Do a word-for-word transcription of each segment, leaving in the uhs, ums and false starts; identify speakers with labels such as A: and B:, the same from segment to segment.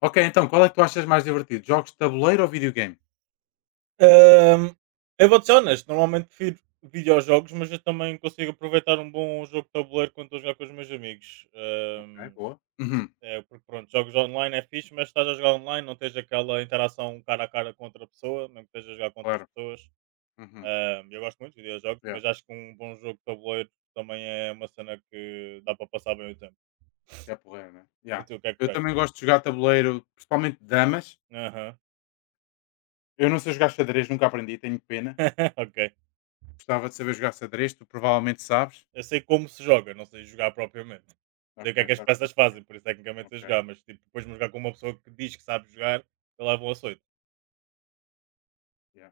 A: Ok, então, qual é que tu achas mais divertido? Jogos de tabuleiro ou videogame?
B: Ahm, eu vou-te ser honesto, normalmente prefiro videojogos, mas eu também consigo aproveitar um bom jogo de tabuleiro quando estou a jogar com os meus amigos.
A: Ok,
B: Ahm,
A: boa. Uhum,
B: é, porque pronto, jogos online é fixe, mas estás a jogar online, não tens aquela interação cara a cara com outra pessoa, mesmo que estejas a jogar com outras
A: claro.
B: pessoas.
A: Uhum,
B: Ahm, eu gosto muito de videojogos,
A: yeah,
B: mas acho que um bom jogo de tabuleiro também é uma cena que dá para passar bem o tempo.
A: que é porreiro, né?
B: E
A: Yeah.
B: tu, o que é que
A: Eu também
B: preferes?
A: gosto de jogar tabuleiro, principalmente damas.
B: Aham.
A: Eu não sei jogar xadrez, nunca aprendi, tenho pena.
B: Ok.
A: Gostava de saber jogar xadrez, tu provavelmente sabes.
B: Eu sei como se joga, não sei jogar propriamente. Sei
A: Ok,
B: o que é que as
A: sabes como é
B: peças
A: que jogar.
B: fazem, por isso tecnicamente sei
A: Ok,
B: jogar, mas tipo, depois de jogar com uma pessoa que diz que sabe jogar, eu levo um açoite.
A: yeah.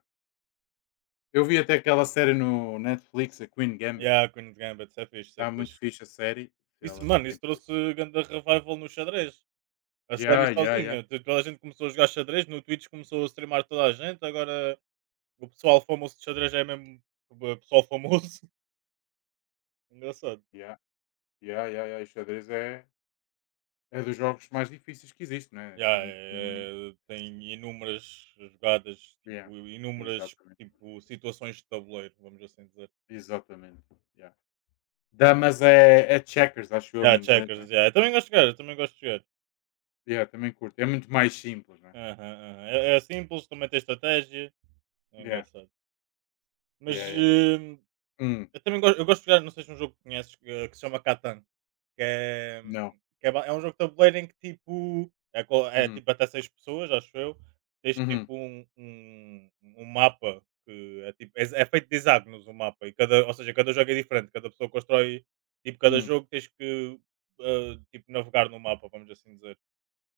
A: Eu vi até aquela série no Netflix, a Queen Gambit.
B: Yeah, Queen's Gambit, isso é fixe, isso é
A: Está muito
B: fixe.
A: fixe a série.
B: Isso,
A: Ela foi
B: mano, isso
A: campeã.
B: trouxe grande revival no xadrez. A série
A: Yeah, yeah, yeah.
B: sozinha. T- Toda a gente começou a jogar xadrez, no Twitch começou a streamar toda a gente, agora o pessoal famoso de xadrez é mesmo o pessoal famoso. Engraçado.
A: Yeah, yeah, yeah, yeah. E xadrez é, é dos jogos mais difíceis que existe, né? Em
B: Yeah,
A: termos de.
B: é- tem inúmeras jogadas,
A: Yeah,
B: tipo, inúmeras
A: exatamente,
B: tipo, situações de tabuleiro, vamos assim dizer.
A: exatamente. Yeah. Damas é, é checkers, acho eu,
B: Yeah,
A: em inglês, né?
B: checkers, yeah. Eu também gosto de jogar, eu também gosto de jogar.
A: Yeah, também curto. É muito mais simples, né?
B: Aham, aham. É, é simples, também tem estratégia. É
A: Yeah,
B: engraçado.
A: yeah,
B: Mas
A: yeah. Yeah.
B: hum,
A: Hum,
B: eu também gosto, eu gosto de jogar, não sei se é um jogo que conheces, que, que se chama Catan. Que é,
A: não.
B: que é, ba- é um jogo de tabuleiro em que tipo. É, co- é
A: Uhum,
B: tipo até seis pessoas, acho eu. Tens
A: uhum,
B: tipo um, um, um mapa que é, tipo, é, é feito de hexágonos o mapa. E cada, ou seja, cada jogo é diferente, cada pessoa constrói. Tipo, cada
A: hum,
B: jogo tens que ah, tipo, navegar no mapa, vamos assim dizer.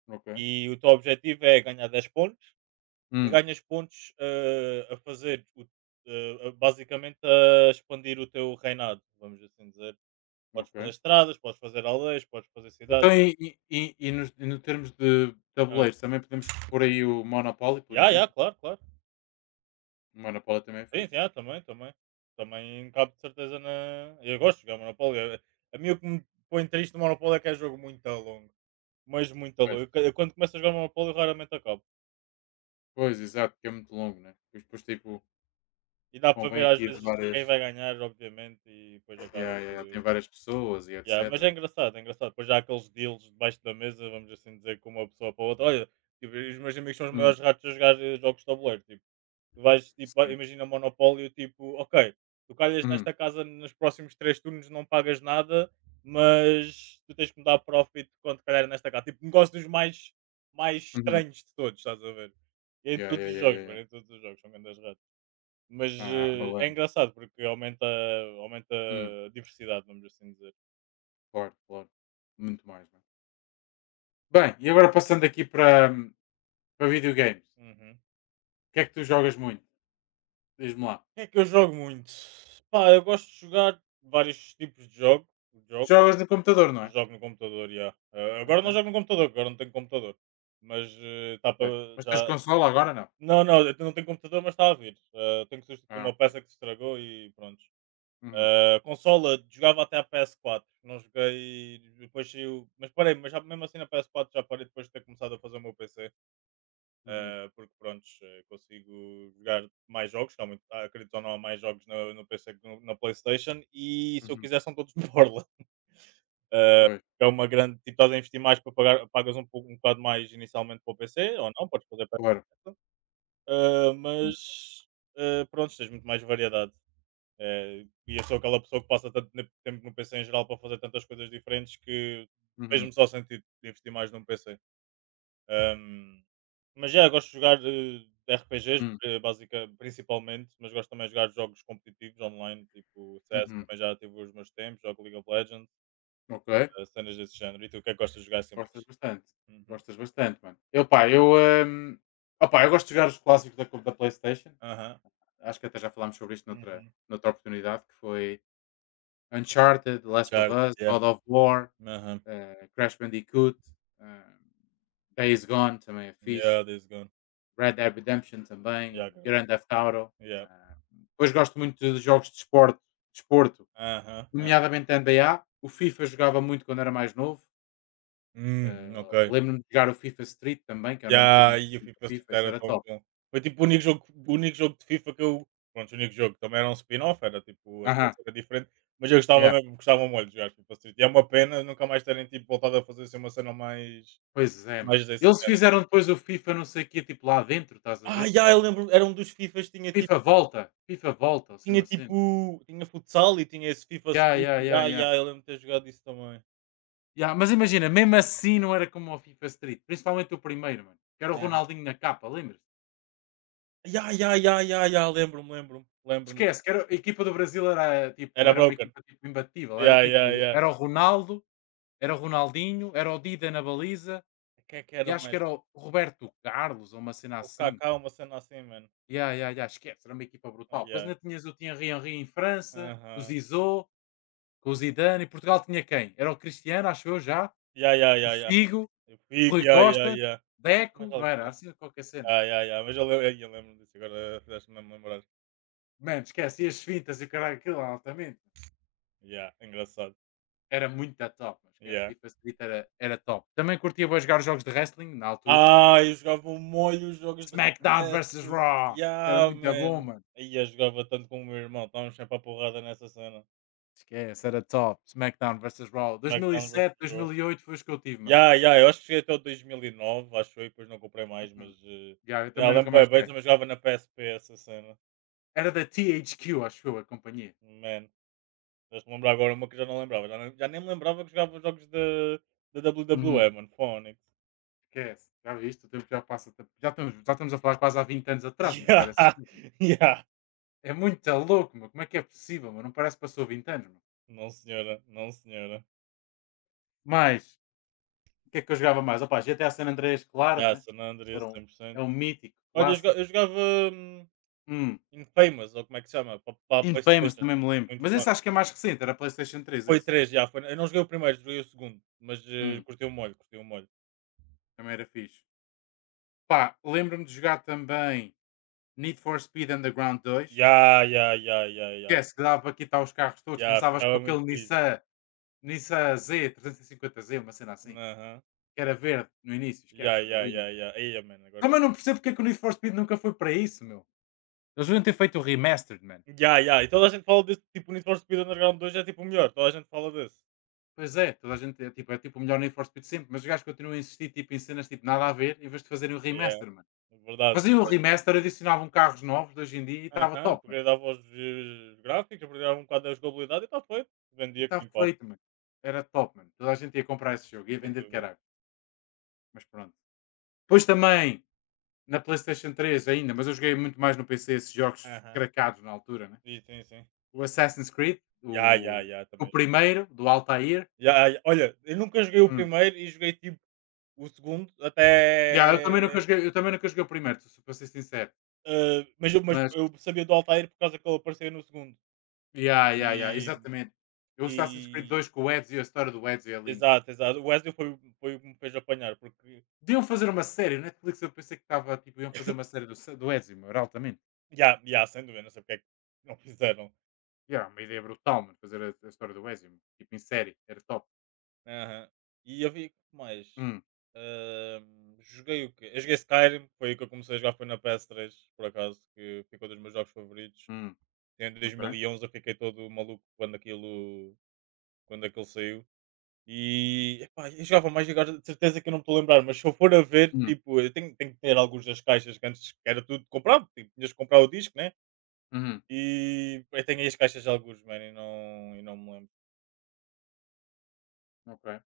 A: ok.
B: E o teu objetivo é ganhar dez pontos e
A: Hum,
B: ganhas pontos, eh, a fazer o eh, a- basicamente a expandir o teu reinado, vamos assim dizer. Podes fazer
A: ok.
B: estradas, podes fazer aldeias, podes fazer
A: Então,
B: cidades.
A: e, e, e, e nos, e no termos de
B: Ah,
A: tabuleiros, também podemos pôr aí o Monopoly, por
B: yeah, yeah,
A: exemplo?
B: claro, claro.
A: O Monopoly também é
B: Sim,
A: fixe.
B: yeah, também, também. Também cabe de certeza na. Eu gosto de jogar Monopólio. Eh, A mim o que me põe triste no Monopólio é que é jogo muito a longo. Mas muito a longo.
A: Pois,
B: Eu, ca- quando começo a jogar Monopólio raramente acabo.
A: pois exato, que é muito longo, né? Pois, depois, tipo,
B: E dá para
A: convém
B: ver às
A: aqui de
B: vezes quem
A: várias.
B: vai ganhar, obviamente, e depois acaba
A: Yeah, yeah,
B: por.
A: yeah, tem
B: eh,
A: várias pessoas e
B: Yeah, mas
A: etcétera,
B: é
A: né?
B: engraçado, é engraçado. Depois já há aqueles deals debaixo da mesa, vamos assim dizer, com uma pessoa para a outra. Olha, tipo, os meus amigos são os
A: Hum,
B: maiores ratos a jogar eh, jogos de tabuleiro. Tipo, tu vais, tipo, ah,
A: sério.
B: imagina Monopólio, tipo, ok, tu calhas
A: Uhum,
B: nesta casa nos próximos três turnos, não pagas nada, mas tu tens que me dar profit quando calhar nesta casa. Tipo, negócios mais, mais
A: uhum.
B: estranhos de todos, estás a ver? Em
A: Ya,
B: todos
A: ya,
B: os
A: ya, ya,
B: jogos, mano,
A: ya.
B: em todos os jogos, são grandes ratos. Mas
A: Ah,
B: eh, é
A: malandro.
B: engraçado porque aumenta, aumenta
A: Hum,
B: a diversidade, vamos assim dizer.
A: claro, claro. Muito mais, não é? Bem, e agora passando aqui para, hum, para, videogames.
B: Uhum.
A: O que é que tu jogas muito? Diz-me lá.
B: O que é que eu jogo muito? Pá, eu gosto de jogar vários tipos de jogo, jogo.
A: Jogas no computador, não é?
B: Jogo no computador, já. Ah, agora não
A: Ok.
B: jogo no computador, agora não tenho computador. Mas está
A: Pois.
B: para
A: Mas tens
B: já.
A: consola agora, não?
B: Não, não, eu não tenho computador, mas está a vir. Ah, tenho que substituir
A: Ah,
B: uma
A: ok.
B: peça que se estragou e pronto.
A: Uhum,
B: Ah, consola, jogava até a P S quatro. Não joguei. Depois saiu. Mas parei, mas já, mesmo assim na P S quatro já parei depois de ter começado a fazer o meu P C,
A: uhum,
B: ah, porque prontos, eh, consigo jogar mais jogos, que há muito, ah, acredito ou não, há mais jogos no, no P C que no- na Playstation, e se eu
A: uhum.
B: quiser são todos de borla,
A: Pois,
B: é uma grande, tipo, estás a investir mais para pagar, pagas um, pouco, um bocado mais inicialmente para o P C, ou não, podes fazer para
A: claro.
B: ah,
A: Hum,
B: mas ah, pronto, tens muito mais variedade. Eh, e eu sou aquela pessoa que passa tanto ne- tempo no P C em geral para fazer tantas coisas diferentes que
A: Uhum,
B: fez-me só sentido de investir mais num P C. Ahm, mas já, gosto de jogar eh, R P Gs,
A: hum,
B: eh, basica, principalmente, mas gosto também de jogar jogos competitivos online, tipo C S,
A: uhum.
B: também já tive os meus tempos, jogo League of Legends,
A: Ok.
B: eh, cenas desse género. E tu, o que é que gostas de jogar assim
A: Gostas
B: mais?
A: bastante.
B: Uhum.
A: Gostas bastante, mano. Eu, pá, eu... hum, opá, eu gosto de jogar os clássicos da, da Playstation.
B: Aham.
A: Acho que até já falámos sobre isto noutra,
B: Uhum.
A: noutra oportunidade, que foi Uncharted, The Last of
B: Uncharted,
A: Us,
B: yeah.
A: God of War,
B: Aham.
A: eh, Crash Bandicoot, hã, Days Gone também é fixe,
B: Yeah, this gone.
A: Red Dead Redemption
B: Yeah,
A: também,
B: good.
A: Grand Theft Auto,
B: Yeah.
A: hã, depois gosto muito de jogos de esporte desporto,
B: Aham. Ah.
A: nomeadamente N B A, o FIFA jogava muito quando era mais novo, hã,
B: Hum, ok.
A: lembro-me de jogar o FIFA Street também, que era um bocadinho
B: Ya, e a
A: parecido
B: FIFA Street
A: FIFA, isso
B: era
A: era
B: tão
A: top.
B: bom. Foi tipo o único jogo o único jogo de FIFA que eu pronto, o único jogo, também era um spin-off, era tipo, a
A: Aham,
B: situação era diferente, mas eu gostava
A: yeah,
B: mesmo, gostava muito de jogar FIFA Street. E é uma pena nunca mais terem tipo voltado a fazer assim uma cena mais
A: pois é, mano.
B: mais desse
A: Eles
B: género.
A: fizeram depois o FIFA não sei quê, tipo lá dentro, estás a
B: Ah,
A: ver?
B: já, eu lembro era um dos FIFAs tinha tipo
A: FIFA Volta, FIFA Volta, assim
B: tinha
A: uma cena.
B: tipo tinha futsal e tinha esse FIFA
A: Ya,
B: Street,
A: ya, ya,
B: já,
A: ya.
B: já, eu lembro de ter jogado isso também.
A: Ya, mas imagina, mesmo assim não era como o FIFA Street, principalmente o primeiro, mano, que era o
B: Aham.
A: Ronaldinho na capa, lembras?
B: Já, já, já, já, já, lembro-me, lembro-me, lembro-me.
A: Esquece, que era a equipa do Brasil, era, tipo,
B: Era
A: era uma
B: broken.
A: equipa, tipo, imbatível, era
B: Ya, ya,
A: tipo,
B: ya.
A: era o Ronaldo, era o Ronaldinho, era o Dida na baliza
B: Quem é que
A: e
B: era
A: acho que
B: mais?
A: era o Roberto Carlos ou uma cena
B: O
A: assim.
B: Kaká, uma cena assim, mano.
A: Ya, ya, ya, esquece, era uma equipa brutal. Depois ainda
B: Aia.
A: tinhas o Thierry Henry em França, o
B: Aham.
A: Zizou, com o Zidane, e Portugal tinha quem? Era o Cristiano, acho eu já,
B: Ya, ya,
A: o
B: ya, ya.
A: Figo,
B: Eu fico,
A: Rui
B: ya, ya,
A: Costa,
B: ya.
A: Deco,
B: Mais
A: não era?
B: alguém.
A: Assim qualquer cena.
B: Ya, ya, ya. Mas eu, le- ai, eu lembro disso, agora fizeste-me lembrar.
A: Mano, esquece, e as fintas e o caralho, aquilo altamente.
B: Ya, engraçado.
A: Era muito a top, mano, esquece.
B: Ya.
A: FIFA Street era, era top. Também curtia bué jogar os jogos de wrestling na altura.
B: Ah, eu jogava um molho os jogos de
A: SmackDown versus
B: wrestling.
A: Raw. Era
B: Ya,
A: muito bom,
B: man.
A: mano.
B: Aí eu jogava tanto com o meu irmão, estávamos sempre à porrada nessa cena.
A: Esquece, era top. SmackDown versus Raw.
B: SmackDown versus.
A: dois mil e sete,
B: Raw.
A: dois mil e oito foi os que eu tive, mano.
B: Ya, ya, eu acho que cheguei até o dois mil e nove, acho eu, e depois não comprei mais,
A: Uhum.
B: mas... eh,
A: Já, eu
B: Ya,
A: também
B: lembro
A: nunca mais
B: bem, bem,
A: joguei.
B: também jogava na P S P essa cena.
A: Era da T H Q, acho eu, a companhia.
B: Man. Estás-me a lembrar agora uma que eu já não lembrava. Já nem, já nem me lembrava que jogava jogos da, da
A: Uhum.
B: W W E, mano. Phonics.
A: Esquece. Já viste? O tempo já passa. Já estamos, já estamos a falar quase há vinte anos atrás, mas jogar esses
B: Yeah,
A: jogos,
B: yeah.
A: é muito louco, meu. Como é que é possível, meu? Não parece que passou vinte anos, meu.
B: Não, senhora. Não, senhora.
A: Mas, o que é que eu jogava mais? Opa, G T A San Andreas, claro,
B: Yeah,
A: né?
B: San Andreas,
A: Era um, é
B: cem por cento.
A: um mítico,
B: Olha, eu, joga-
A: clássico.
B: eu jogava hum,
A: Hum.
B: Infamous, ou como é que se chama? Para a
A: Infamous,
B: PlayStation.
A: também me lembro.
B: Muito
A: Mas
B: fun.
A: esse acho que é mais recente, era PlayStation três
B: Foi
A: esse.
B: três já. Foi... Eu não joguei o primeiro, joguei o segundo. Mas eh,
A: Hum,
B: curti o molho, curti o molho.
A: Também era fixe. Pá, lembro-me de jogar também Need for Speed Underground dois.
B: Ya, ya, ya, ya, ya.
A: Esquece que dava para quitar os carros todos.
B: Ya,
A: Começavas com
B: ficava muito
A: aquele
B: fixe.
A: Nissan, Nissan Z, trezentos e cinquenta Z, uma cena assim.
B: Aham.
A: Que era verde no início,
B: Ya,
A: esquece, era
B: ya, ya,
A: lindo.
B: ya. Aí, mano, agora
A: Também não percebo porque é que o Need for Speed nunca foi para isso, meu. Eles deviam ter feito o remastered, man.
B: Ya, ya. E toda a gente fala desse tipo o Need for Speed Underground dois é tipo o melhor, toda a gente fala desse.
A: Pois é, toda a gente é tipo, é tipo, o melhor Need for Speed sempre, mas os gajos continuam a insistir tipo, em cenas tipo nada a ver em vez de fazerem o
B: Yeah,
A: remaster, mano.
B: verdade,
A: Faziam o
B: verdade.
A: remaster, adicionavam carros novos de hoje em dia e estava
B: Aham,
A: top, mano.
B: upgradeava os, eh, gráficos, upgradeava um bocado a jogabilidade e está feito.
A: E
B: Vendia
A: estava
B: aquilo, pop
A: feito, mano. Era top, mano. Toda a gente ia comprar esse jogo, ia
B: sem
A: vender de
B: dúvida.
A: caralho. Mas pronto. Depois também, na PlayStation três ainda, mas eu joguei muito mais no P C esses jogos
B: Aham.
A: cracados na altura, né?
B: Sim, sim, sim.
A: O Assassin's Creed,
B: Ya, ya,
A: o,
B: ya,
A: o
B: também joguei.
A: primeiro, do Altair.
B: Ya, ya. Olha, eu nunca joguei o
A: Hum.
B: primeiro e joguei tipo o segundo
A: Yeah, eu, também nunca
B: até,
A: joguei, eu também nunca joguei o primeiro, se para ser sincero.
B: eh, mas eu mas
A: Mas
B: eu sabia do Altair por causa que ele aparecia no segundo.
A: ya, ya, ya,
B: E
A: exatamente. Eu Assassin's Creed
B: e
A: dois com o Ezio, a história do Ezio é linda, mano.
B: exato, exato. O Wesley foi o foi o que me fez apanhar, porque
A: Deviam fazer uma série, na Netflix eu pensei que estava, tipo, iam fazer uma série do, Se- do Ezio, meu, era altamente.
B: Ya, ya, sem dúvida, não sei porque é que não fizeram.
A: Ya, uma ideia brutal, mano, fazer a, a história do Ezio, mano, tipo, em série, era top.
B: Aham. E havia que mais?
A: Hum,
B: Ahm, joguei o quê? Eu joguei Skyrim, foi aí que eu comecei a jogar, foi na P S três, por acaso, que ficou dos meus jogos favoritos.
A: hum,
B: Em
A: ok.
B: dois mil e onze eu fiquei todo maluco quando aquilo, quando aquilo saiu. E epá, eu jogava mais agora, de certeza que eu não me estou a lembrar, mas se eu for a ver,
A: Hum,
B: tipo, eu tenho, tenho que ter alguns das caixas que antes era tudo comprado, tipo, tinhas que comprar o disco, né?
A: uhum,
B: E eu tenho aí as caixas de alguns, mano, e não, e não me lembro.
A: ok.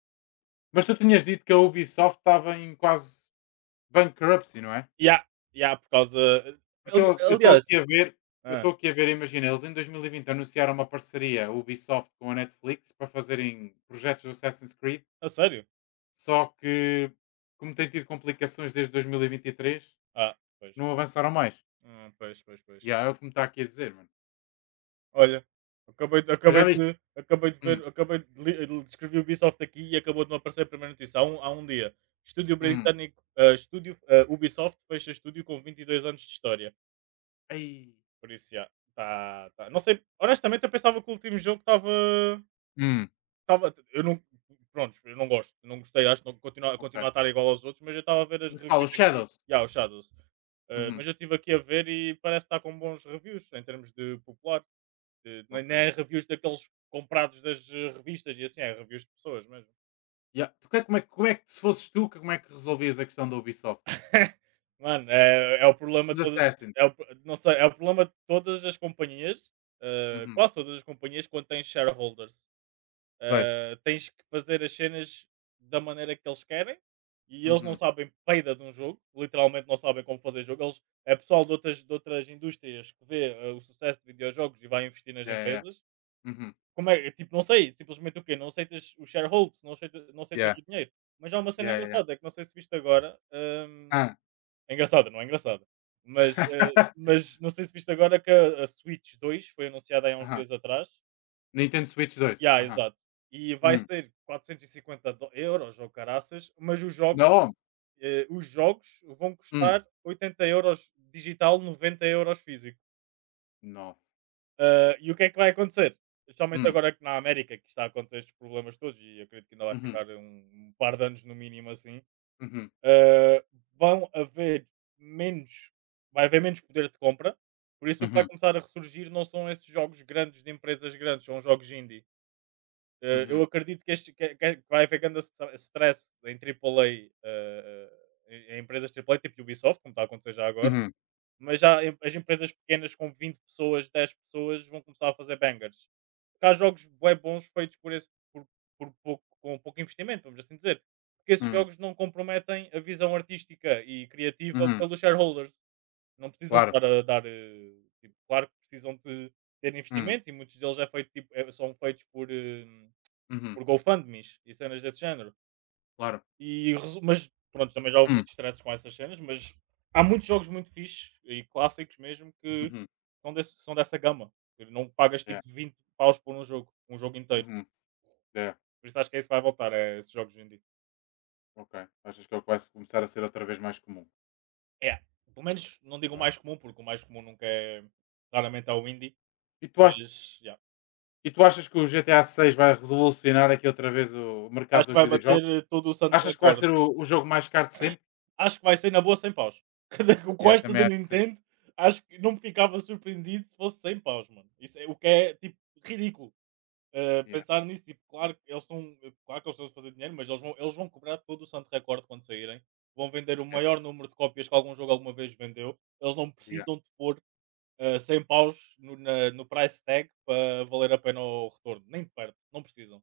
A: Mas tu tinhas dito que a Ubisoft estava em quase bankruptcy, não é?
B: Ya, ya, por causa
A: Porque eu
B: ali
A: estou aqui
B: aliás
A: a ver, eu
B: ah
A: estou aqui a ver, imagina, eles em dois mil e vinte anunciaram uma parceria Ubisoft com a Netflix para fazerem projetos do Assassin's Creed.
B: a sério?
A: Só que, como tem tido complicações desde dois mil e e vinte e três,
B: Ah, Pois.
A: não avançaram mais.
B: Hum, pois, pois, pois.
A: Yeah, é o que me está aqui a dizer, mano.
B: Olha, acabei de
A: Mas já
B: acabei
A: viste?
B: de acabei de
A: Hum,
B: ver acabei de li li escrevi Ubisoft aqui e acabou de me aparecer a primeira notícia há um há um dia. Estúdio
A: hum.
B: britânico, hã, estúdio, hã, Ubisoft fecha estúdio com vinte e dois anos de história.
A: Ai.
B: Por isso, já, tá tá não sei honestamente eu pensava que o último jogo estava
A: Hum,
B: tava eu não pronto eu não gosto, não gostei, acho que não continua
A: ok.
B: continua a estar igual aos outros, mas eu estava a ver as
A: Mas qual?
B: reviews
A: Os
B: aqui
A: Shadows?
B: yeah, o Shadows. Ah,
A: Uhum,
B: mas eu estive aqui a ver e parece que está com bons reviews em termos de popular. De nem nem
A: ok.
B: é reviews daqueles comprados das eh, revistas e assim, é reviews de pessoas mesmo.
A: Yeah. Tu, que- como, é, que- como é que, se fosses tu, que- como é que resolvias a questão da Ubisoft?
B: Mano, é é o problema
A: Dos
B: todo, é
A: Assassins?
B: o não sei, é o problema de todas as companhias, ah,
A: Uhum.
B: quase todas as companhias quando têm shareholders.
A: Pois.
B: Ah, tens que fazer as cenas da maneira que eles querem e eles não
A: Uhum.
B: sabem peida de um jogo, literalmente não sabem como fazer jogo. Eles, é pessoal de outras, de outras indústrias que vê ah, o sucesso de videojogos e vai investir nas
A: Yeah, yeah, yeah.
B: empresas.
A: Uhum.
B: Como é? Tipo, não sei, simplesmente o quê? Não aceitas os shareholders, não aceitas, não
A: Yeah,
B: aceitas o dinheiro. Mas há uma cena
A: yeah, yeah. Yeah.
B: engraçada, é que não sei se viste agora. Hum,
A: Ah.
B: é engraçada, não é engraçada. Mas, eh, mas não sei se viste agora que a, a Switch dois foi anunciada há uns
A: Aham.
B: dias atrás.
A: Nintendo Switch dois.
B: Ya,
A: Aham.
B: exato. E vai
A: Hum.
B: ser quatrocentos e cinquenta do euros ou caraças. Mas os jogos,
A: Não.
B: eh, os jogos vão
A: Hum.
B: custar oitenta euros digital, noventa euros físico.
A: Nossa.
B: Ah, e o que é que vai acontecer? Especialmente
A: Hum.
B: agora que na América que está a acontecer estes problemas todos, e eu acredito que ainda vai
A: Uhum.
B: ficar um, um par de anos no mínimo assim.
A: Uhum.
B: ah, vão haver menos, Vai haver menos poder de compra. Por isso o que vai
A: Uhum.
B: começar a ressurgir não são esses jogos grandes de empresas grandes, são jogos indie. Eh, eu
A: Uhum.
B: acredito que, este, que, que vai haver grande stra- stress em A A A, eh, eh, em, em empresas A A A, tipo Ubisoft, como está a acontecer já agora.
A: Uhum,
B: Mas já em- as empresas pequenas com vinte pessoas, dez pessoas, vão começar a fazer bangers. Porque há jogos bué bons feitos por esse, por, por pouco, com pouco investimento, vamos assim dizer. Porque esses
A: uhum,
B: jogos não comprometem a visão artística e criativa
A: uhum,
B: pelos shareholders. Não precisam
A: claro,
B: estar a dar. Eh, tipo, claro que precisam de ter
A: hum,
B: investimento, e muitos deles é feito, tipo, é- são feitos por. eh,
A: uhum,
B: por GoFundMes e cenas desse género.
A: claro,
B: E, resu- mas pronto, também já houve
A: hum,
B: muitos stresses com essas cenas, mas há muitos jogos muito fixes e clássicos mesmo que
A: uhum,
B: são, desse, são dessa gama. Que Não pagas
A: yeah,
B: tipo vinte paus por um jogo, um jogo inteiro.
A: uhum, yeah,
B: Por isso acho que é isso que vai voltar, é esses jogos indie.
A: ok. Achas que é o que vai começar a ser outra vez mais comum?
B: É, pelo menos não digo
A: Muito
B: o
A: bem.
B: mais comum, porque o mais comum nunca é raramente é o indie,
A: E tu, ach-
B: mas yeah.
A: e tu achas que o G T A seis vai revolucionar aqui outra vez o mercado
B: Acho que
A: dos
B: vai bater
A: videojogos?
B: eh, todo o santo
A: Achas que vai
B: recorde.
A: ser o, o jogo mais caro de sempre?
B: Acho que vai ser na boa cem paus. Cada que com
A: Yeah,
B: esta
A: também
B: da
A: acho que sim.
B: Nintendo, acho que não me ficava surpreendido se fosse cem paus, mano. Isso é, o que é, tipo, ridículo. Eh,
A: Yeah,
B: pensar nisso, tipo, claro que eles estão, claro que eles estão a fazer dinheiro. Mas eles vão, eles vão cobrar todo o santo recorde quando saírem. Vão vender o
A: yeah,
B: maior número de cópias que algum jogo alguma vez vendeu. Eles não
A: yeah.
B: precisam de pôr eh, cem paus no, na- no price tag para valer a pena o retorno. Nem de perto, não precisam.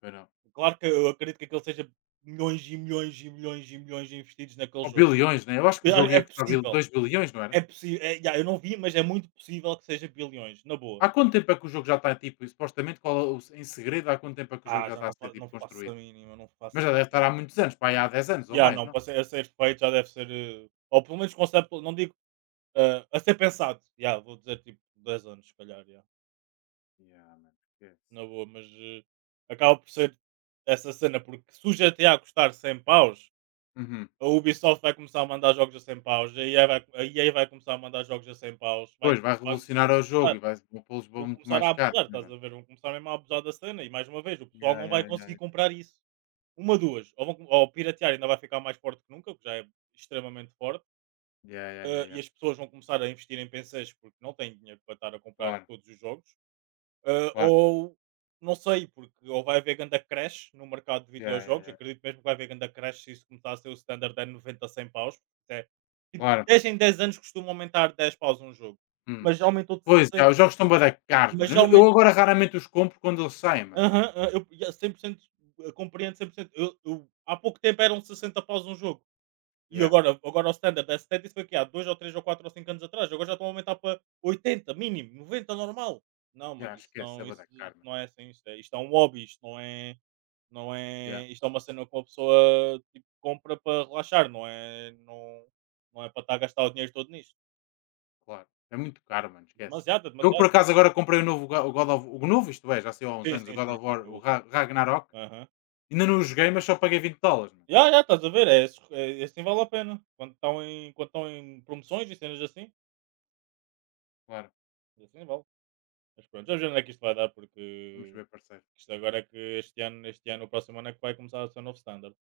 A: Pois não.
B: Claro que eu acredito que aquele seja milhões e milhões e milhões e milhões investidos naquele
A: Ou
B: jogo.
A: bilhões, né? Eu acho que o
B: Eu a
A: jogo ia
B: É
A: custar
B: possível,
A: dois bilhões, não era?
B: é possível. é já, eu não vi, mas é muito possível que seja bilhões, na boa.
A: Há quanto tempo é que o jogo já está tipo, e supostamente, qual, é o- em segredo, há quanto tempo é que o jogo
B: Ah,
A: já
B: já
A: está a
B: não
A: ser
B: fa
A: tipo
B: não faço a
A: construído?
B: mínima, não
A: Mas
B: faço
A: já deve
B: a
A: estar
B: mínima.
A: há muitos anos, pá, aí há dez anos ou
B: Já,
A: mais,
B: não,
A: não?
B: para ser a ser feito já deve ser, eh, ou pelo menos conceptu não digo, ah, a ser pensado, já, vou dizer tipo dez anos se calhar, já,
A: Yeah, mano, esquece.
B: na boa, mas, eh, acaba por ser essa cena, porque se o G T a custar cem paus,
A: Uhum.
B: a Ubisoft vai começar a mandar jogos a cem paus, a E A vai a E A vai começar a mandar jogos a cem paus, vai
A: Pois, vai
B: vai
A: revolucionar o jogo e
B: começar.
A: vai vão pô-los
B: Vou
A: muito
B: começar
A: mais
B: a
A: caros,
B: abusar,
A: né,
B: estás
A: mano?
B: a ver? Vão começar mesmo a abusar da cena, e mais uma vez o pessoal
A: Yeah,
B: não vai
A: yeah, yeah, yeah.
B: conseguir comprar isso. Uma, duas, ou, vão, com- ou piratear ainda vai ficar mais forte que nunca, que já é extremamente forte.
A: Yeah, yeah, yeah,
B: Eh,
A: yeah.
B: e as pessoas vão começar a investir em P Cs porque não têm dinheiro para estar a comprar
A: Claro,
B: todos os jogos, eh,
A: claro.
B: ou não sei, porque ou vai haver ganda crash no mercado de
A: Yeah, yeah,
B: videojogos. Eu
A: yeah.
B: acredito mesmo que vai haver ganda crash se isso começar a ser o standard de noventa a cem paus, porque é, tipo,
A: Claro.
B: dez em dez anos costuma aumentar dez paus um jogo,
A: Hum.
B: mas já aumentou de
A: Pois, já,
B: sessenta.
A: os jogos estão bué da caros,
B: Mas
A: mano.
B: já.
A: Eu, eu agora raramente os compro quando eles saem, mano.
B: Aham. ah eu eu cem por cento, eu compreendo cem por cento. Eu eu há pouco tempo eram sessenta após um jogo, e
A: Yeah,
B: agora agora o standard é setenta, isso foi o há dois ou três ou quatro ou cinco anos atrás. Agora já estão a aumentar para oitenta mínimo, noventa normal. Não,
A: yeah,
B: mano, isso
A: esquece, é
B: não,
A: bué
B: isso
A: da caro,
B: isso
A: mano.
B: não é assim. Isto é isto é um hobby, isto não é, não
A: Yeah,
B: é, isto é uma cena que uma pessoa, tipo, compra para relaxar, não é, não não é para estar a gastar o dinheiro todo nisto.
A: claro. É muito caro, mano, esquece.
B: Demasiado, é
A: Eu, por
B: demasiado.
A: acaso, agora comprei o novo Ga- o God of O novo, isto é, já saiu há uns
B: Sim,
A: anos, o
B: sim,
A: God
B: sim,
A: of
B: sim,
A: War,
B: é o
A: o
B: último.
A: Ra- Ragnarok.
B: Aham.
A: Ainda não o joguei, mas só paguei vinte dólares, mano.
B: Ya, já estás a ver? É, esses é, assim vale a pena. Quando estão em, quando estão em promoções e cenas assim,
A: Claro.
B: assim vale. Mas pronto, vamos ver onde é que isto vai dar,
A: Vamos
B: porque
A: ver, parceiro.
B: isto agora é que este ano, este ano, o próximo ano é que vai começar a ser o novo standard.